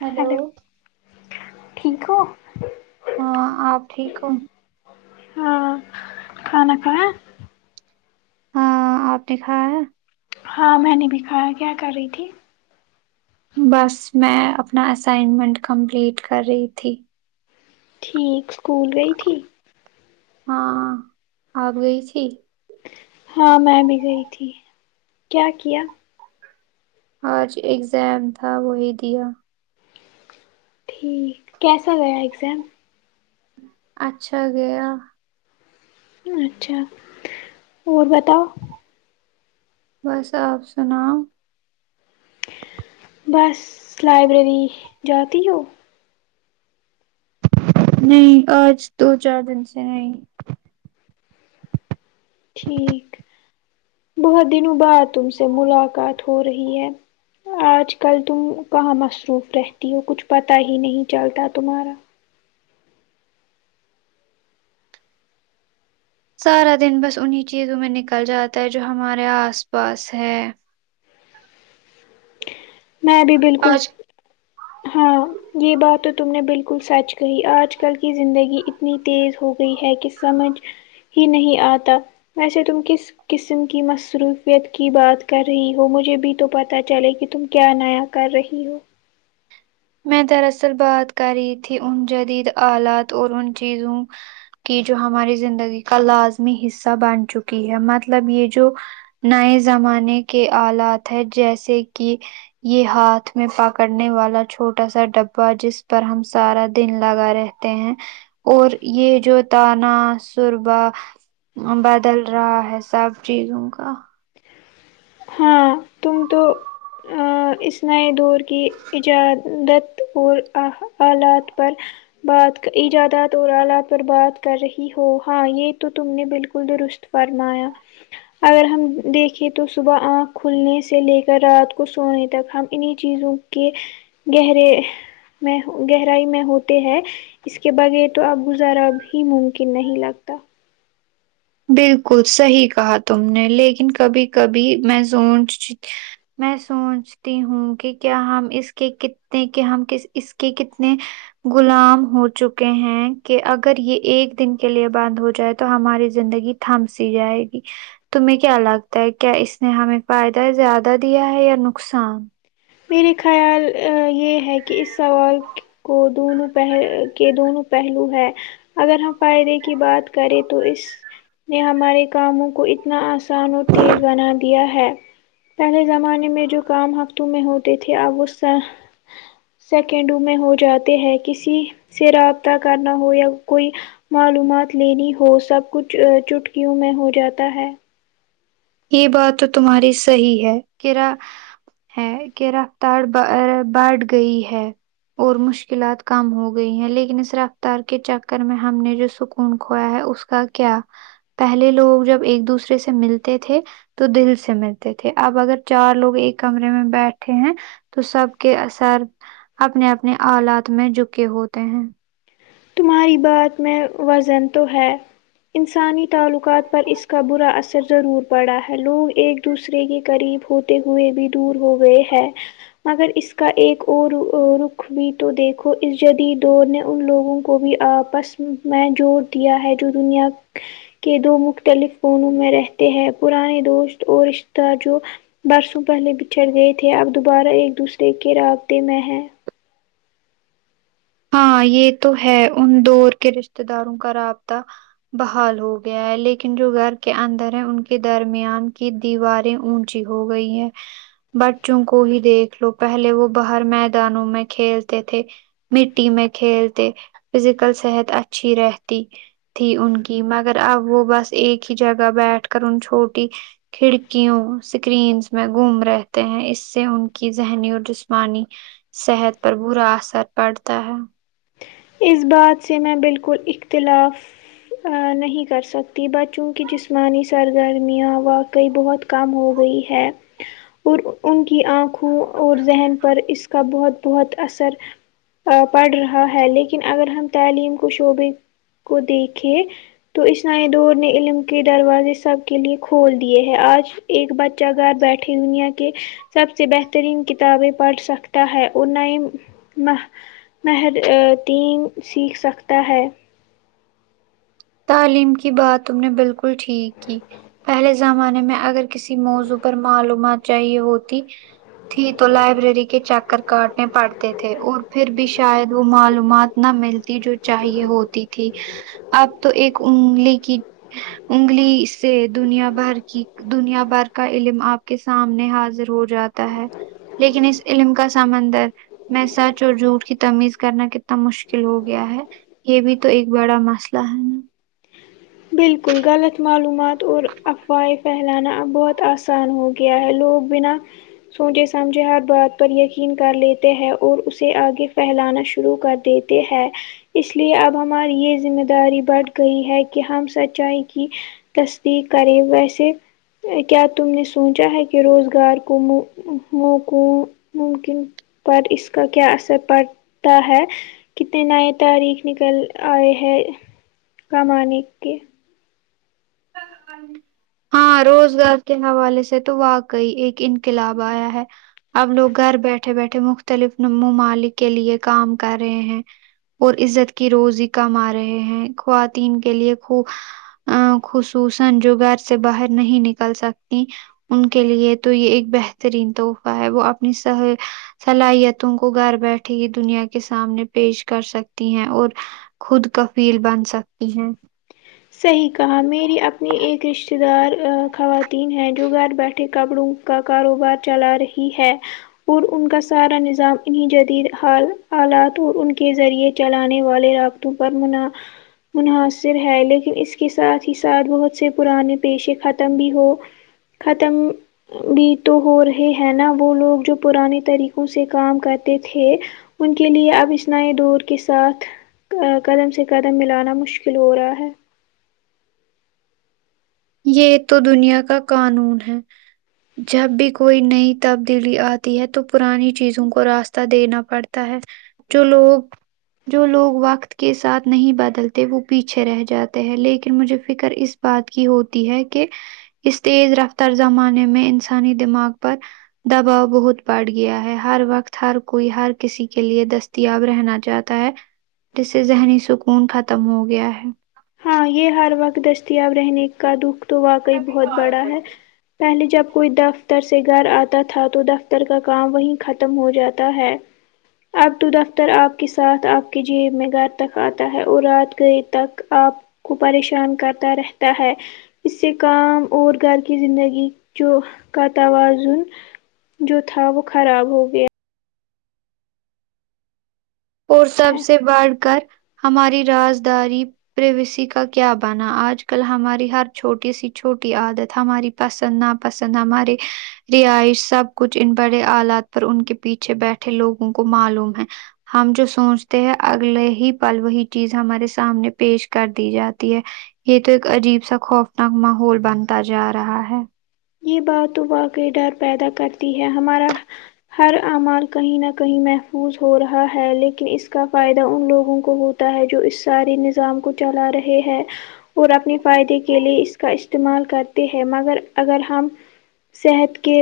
hello hello ٹھیک ہو ہاں آپ ٹھیک ہو ہاں کھانا کھایا ہاں آپ دکھا ہے ہاں میں نے بھی کھایا کیا کر رہی تھی بس میں اپنا اسائنمنٹ کمپلیٹ کر رہی تھی ٹھیک اسکول گئی تھی ہاں آپ گئی تھی ہاں میں بھی گئی تھی کیا کیا آج اگزام تھا وہی دیا ٹھیک کیسا گیا ایگزام اچھا گیا اچھا اور بتاؤ بس آپ سناؤ بس لائبریری جاتی ہو نہیں آج دو چار دن سے نہیں ٹھیک بہت دنوں بعد تم سے ملاقات ہو رہی ہے آج کل تم کہاں مصروف رہتی ہو کچھ پتہ ہی نہیں چلتا تمہارا سارا دن بس انہیں چیزوں میں نکل جاتا ہے جو ہمارے آس پاس ہے میں بھی بالکل آج ہاں یہ بات تو تم نے بالکل سچ کہی آج کل کی زندگی اتنی تیز ہو گئی ہے کہ سمجھ ہی نہیں آتا ویسے تم کس قسم کی مصروفیت کی بات کر رہی ہو مجھے بھی تو پتا چلے کہ تم کیا نیا کر رہی ہو میں دراصل بات کر رہی تھی ان جدید آلات اور ان چیزوں کہ جو ہماری زندگی کا لازمی حصہ بن چکی ہے مطلب یہ جو نئے زمانے کے آلات ہے جیسے کہ یہ ہاتھ میں پکڑنے والا چھوٹا سا ڈبا جس پر ہم سارا دن لگا رہتے ہیں اور یہ جو تانہ سربا بدل رہا ہے سب چیزوں کا ہاں تم تو اس نئے دور کی ایجادت اور آلات پر بات ایجادات اور آلات پر بات کر رہی ہو ہاں یہ تو تم نے بالکل درست فرمایا اگر ہم دیکھیں تو صبح آنکھ کھلنے سے لے کر رات کو سو سونے تک ہم انہی چیزوں کے گہرے میں گہرائی میں ہوتے ہیں اس کے بغیر تو اب گزارا بھی ممکن نہیں لگتا بالکل صحیح کہا تم نے لیکن کبھی کبھی میں سوچ میں سوچ ہوں کہ کیا ہم اس کے کتنے کہ ہم کے اس کے کتنے غلام ہو چکے ہیں کہ اگر یہ ایک دن کے لیے بند ہو جائے تو ہماری زندگی تھم سی جائے گی تمہیں کیا لگتا ہے کیا اس نے ہمیں فائدہ زیادہ دیا ہے یا نقصان میرے خیال یہ ہے کہ اس سوال کو دونوں پہل کے دونوں پہلو ہے اگر ہم فائدے کی بات کریں تو اس نے ہمارے کاموں کو اتنا آسان اور تیز بنا دیا ہے پہلے زمانے میں جو کام ہفتوں میں ہوتے تھے اب وہ سا سیکنڈوں میں ہو جاتے ہیں کسی سے رابطہ کرنا ہو یا کوئی معلومات لینی ہو سب کچھ چٹکیوں میں ہو جاتا ہے یہ بات تو تمہاری صحیح ہے کہیرا ہے کہ رفتار بڑھ گئی ہے اور مشکلات کم ہو گئی ہیں لیکن اس رفتار کے چکر میں ہم نے جو سکون کھویا ہے اس کیا پہلے لوگ جب ایک دوسرے سے ملتے تھے تو دل سے ملتے تھے اب اگر چار لوگ ایک کمرے میں بیٹھے ہیں تو سب کے اثر اپنے اپنے اولد میں جکے ہوتے ہیں تمہاری بات میں وزن تو ہے انسانی تعلقات پر اس کا برا اثر ضرور پڑا ہے لوگ ایک دوسرے کے قریب ہو تے ہوئے بھی دور ہو گئے ہے مگر اس کا ایک اور رخ بھی تو دیکھو اس جدید دور نے ان لوگوں کو بھی آپس میں جوڑ دیا ہے جو دنیا کے دو مختلف فونوں میں رہتے ہیں پرانے دوست اور رشتہ جو برسوں پہلے بچھڑ گئے تھے اب دوبارہ ایک دوسرے کے رابطے میں ہے ہاں یہ تو ہے ان دور کے رشتے داروں کا رابطہ بحال ہو گیا ہے لیکن جو گھر کے اندر ہے ان کے درمیان کی دیواریں اون چھی ہو گئی ہے بچوں کو ہی دیکھ لو پہلے وہ باہر میدانوں میں کھیلتے تھے مٹی میں کھیلتے فزیکل صحت اچھی رہتی تھی ان کی مگر اب وہ بس ایک ہی جگہ بیٹھ کر ان چھوٹی کھڑکیوں سکرینس میں گھوم رہتے ہیں اس سے ان کی ذہنی اور جسمانی صحت پر برا اثر پڑتا ہے اس بات سے میں بالکل اختلاف نہیں کر سکتی بچوں کی جسمانی سرگرمیاں واقعی بہت کم ہو گئی ہے اور ان کی آنکھوں اور ذہن پر اس کا بہت بہت اثر پڑھ رہا ہے لیکن اگر ہم تعلیم کو شعبے کو دیکھیں تو اس نئے دور نے علم کے دروازے سب کے لیے کھول دیے ہے آج ایک بچہ گھر بیٹھے دنیا کے سب سے بہترین کتابیں پڑھ سکتا ہے اور نئی نہ مهد دین سیکھ سکتا ہے تعلیم کی بات تم نے بالکل ٹھیک کی پہلے زمانے میں اگر کسی موضوع پر معلومات چاہیے ہوتی تھی تو لائبریری کے چکر کاٹنے پڑتے تھے اور پھر بھی شاید وہ معلومات نہ ملتی جو چاہیے ہوتی تھی اب تو ایک انگلی کی انگلی سے دنیا بھر کی دنیا بھر کا علم آپ کے سامنے حاضر ہو جاتا ہے لیکن اس علم کا سمندر میں سچ اور جھوٹ کی تمیز کرنا کتنا مشکل ہو گیا ہے یہ بھی تو ایک بڑا مسلہ ہے نا بالکل غلط معلومات اور افواہیں پھیلانا اب بہت آسان ہو کیا ہے لوگ بنا سوچے سمجھے ہر بات پر یقین کر لیتے ہیں اور اسے آگے پھیلانا شروع کر دیتے ہے اس لیے اب ہماری یہ ذمہ داری بڑھ گئی ہے کہ کہ ہم سچائی کی تصدیق کریں ویسے کیا تم نے سونچا ہے کہ روزگار کو مو موقوں ممکن پر اس کا کیا اثر پڑتا ہے کتنے نئے طریق نکل آئے ہے کمانے کے ہاں روزگار کے حوالے سے تو واقعی ایک انقلاب آیا ہے اب لوگ گھر بیٹھے بیٹھے مختلف ممالک کے لیے کام کر رہے ہیں اور عزت کی روزی کما رہے ہیں خواتین کے لیے خو ا خصوصا جو گھر سے باہر نہیں نکل سکتی ان کے لیے تو یہ ایک بہترین تحفہ ہے وہ اپنی صلاحیتوں کو گھر بیٹھے ہی دنیا کے سامنے پیش کر سکتی ہیں اور خود کفیل بن سکتی ہیں صحیح کہا میری اممی ایک رشتہ دار خواتین ہیں جو گھر بیٹھے کپڑوں کا کاروبار چلا رہی ہے اور ان کا سارا نظام انہیں جدید حال حالات اور ان کے ذریعے چلانے والے رابط پر منحصر ہے لیکن اس کے ساتھ ہی ساتھ بہت سے پرانے پیشے ختم بھی ہو ختم بھی تو ہو رہے ہیں نا وہ لوگ جو پرانے طریقوں سے کام کرتے تھے ان کے لیے اب اس نئے دور کے ساتھ قدم سے قدم ملانا مشکل ہو رہا ہے یہ تو دنیا کا قانون ہے جب بھی کوئی نئی تبدیلی آتی ہے تو پرانی چیزوں کو راستہ دینا پڑتا ہے چلو جو لوگ وقت کے ساتھ نہیں بدلتے وہ پیچھے رہ جاتے ہیں لیکن مجھے فکر اس بات کی ہوتی ہے کہ اس تیز رفتار زمانے میں انسانی دماغ پر دباؤ بہت بڑھ گیا ہے ہر وقت ہر کوئی ہر کسی کے لیے دست دستیاب رہنا چاہتا ہے جس سے ذہنی سکون ختم ہو گیا ہے ہاں یہ ہر وقت دستیاب رہنے کا دکھ تو واقعی بہت بڑا ہے پہلے جب کوئی دفتر سے گھر آتا تھا تو دفتر کا کام وہیں ختم ہو جاتا ہے اب تو دفتر آپ کے ساتھ آپ کے جیب میں گھر تک آتا ہے اور رات گئے تک آپ کو پریشان کرتا رہتا ہے اس سے کام اور گھر کی زندگی جو کا توازن جو تھا وہ خراب ہو گیا اور سب سے بڑھ کر ہماری رجداری پریویسی کا کیا بناا آج کل ہماری ہر چھوٹی سی چھوٹی عادت ہماری پسند نا پسند ہمارے رہائش سب کچھ ان بڑے آلات پر ان کے پیچھے بیٹھے لوگوں کو معلوم ہے ہم جو سوچتے ہیں اگلے ہی پل وہی چیز ہمارے سامنے پیش کر دی جاتی ہے یہ تو ایک عجیب سا خوفناک ماحول بنتا جا رہا ہے یہ بات تو واقعی ڈر پیدا کرتی ہے ہمارا ہر اعمال کہیں نہ کہیں محفوظ ہو رہا ہے لیکن اس کا فائدہ ان لوگوں کو ہو ہے جو اس سارے نظام کو چلا رہے ہے اور اپنے فائدے کے لیے اس کا استعمال کرتے ہیں مگر اگر ہم صحت کے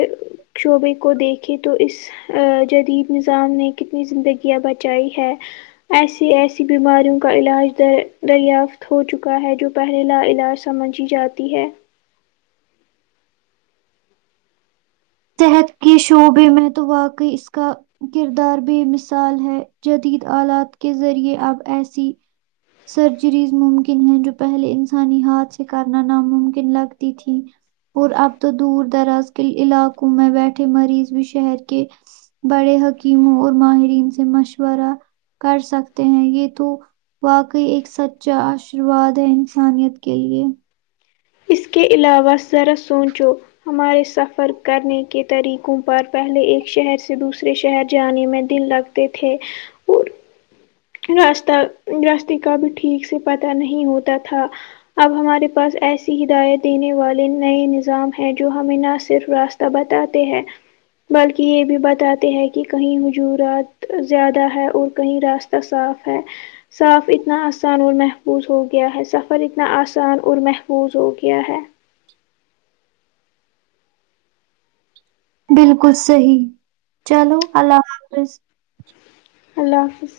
شعبے کو دیکھے تو اس ا جدید نظام نے کتنی زندگیاں بچائی ہے ایسی ایسی بیماریوں کا علاج در دریافت ہو چکا ہے جو پہلے لا علاج سمجھی جاتی ہے صحت کے شعبے میں تو واقعی اس کا کردار بے مثال ہے جدید آلات کے ذریعے اب ایسی سرجریز ممکن ہے جو پہلے انسانی ہاتھ سے کرنا ناممکن لگتی تھی اور اب تو دور دراز کے علاقوں میں بیٹھے مریض بھی شہر کے بڑے حکیموں اور ماہرین سے مشورہ کر سکتے ہیں یہ تو واقعی ایک سچا آشرواد ہے انسانیت کے لیے اس کے علاوہ ذرا سوچو ہمارے سفر کرنے کے طریقوں پر پہلے ایک شہر سے دوسرے شہر جانے میں دل لگتا تھے اور راستہ راستے کا بھی ٹھیک سے پتاہ نہیں ہوتا تھا اب ہمارے پاس ایسی ہدایت دینے والے نئے نظام ہیں جو ہمیں نہ صرف راستے تو بتاتے ہیں بلکہ یہ بھی بتاتے ہیں کہ کہیں حجورات زیادہ ہے اور کہیں راستتے کا صاف ہے صاف اتنا آسان اور محفوظ ہو گیا ہے سفر اتنا آسان اور محفوظ ہو گیا ہے بالکل صحیح چلو اللہ حافظ اللہ حافظ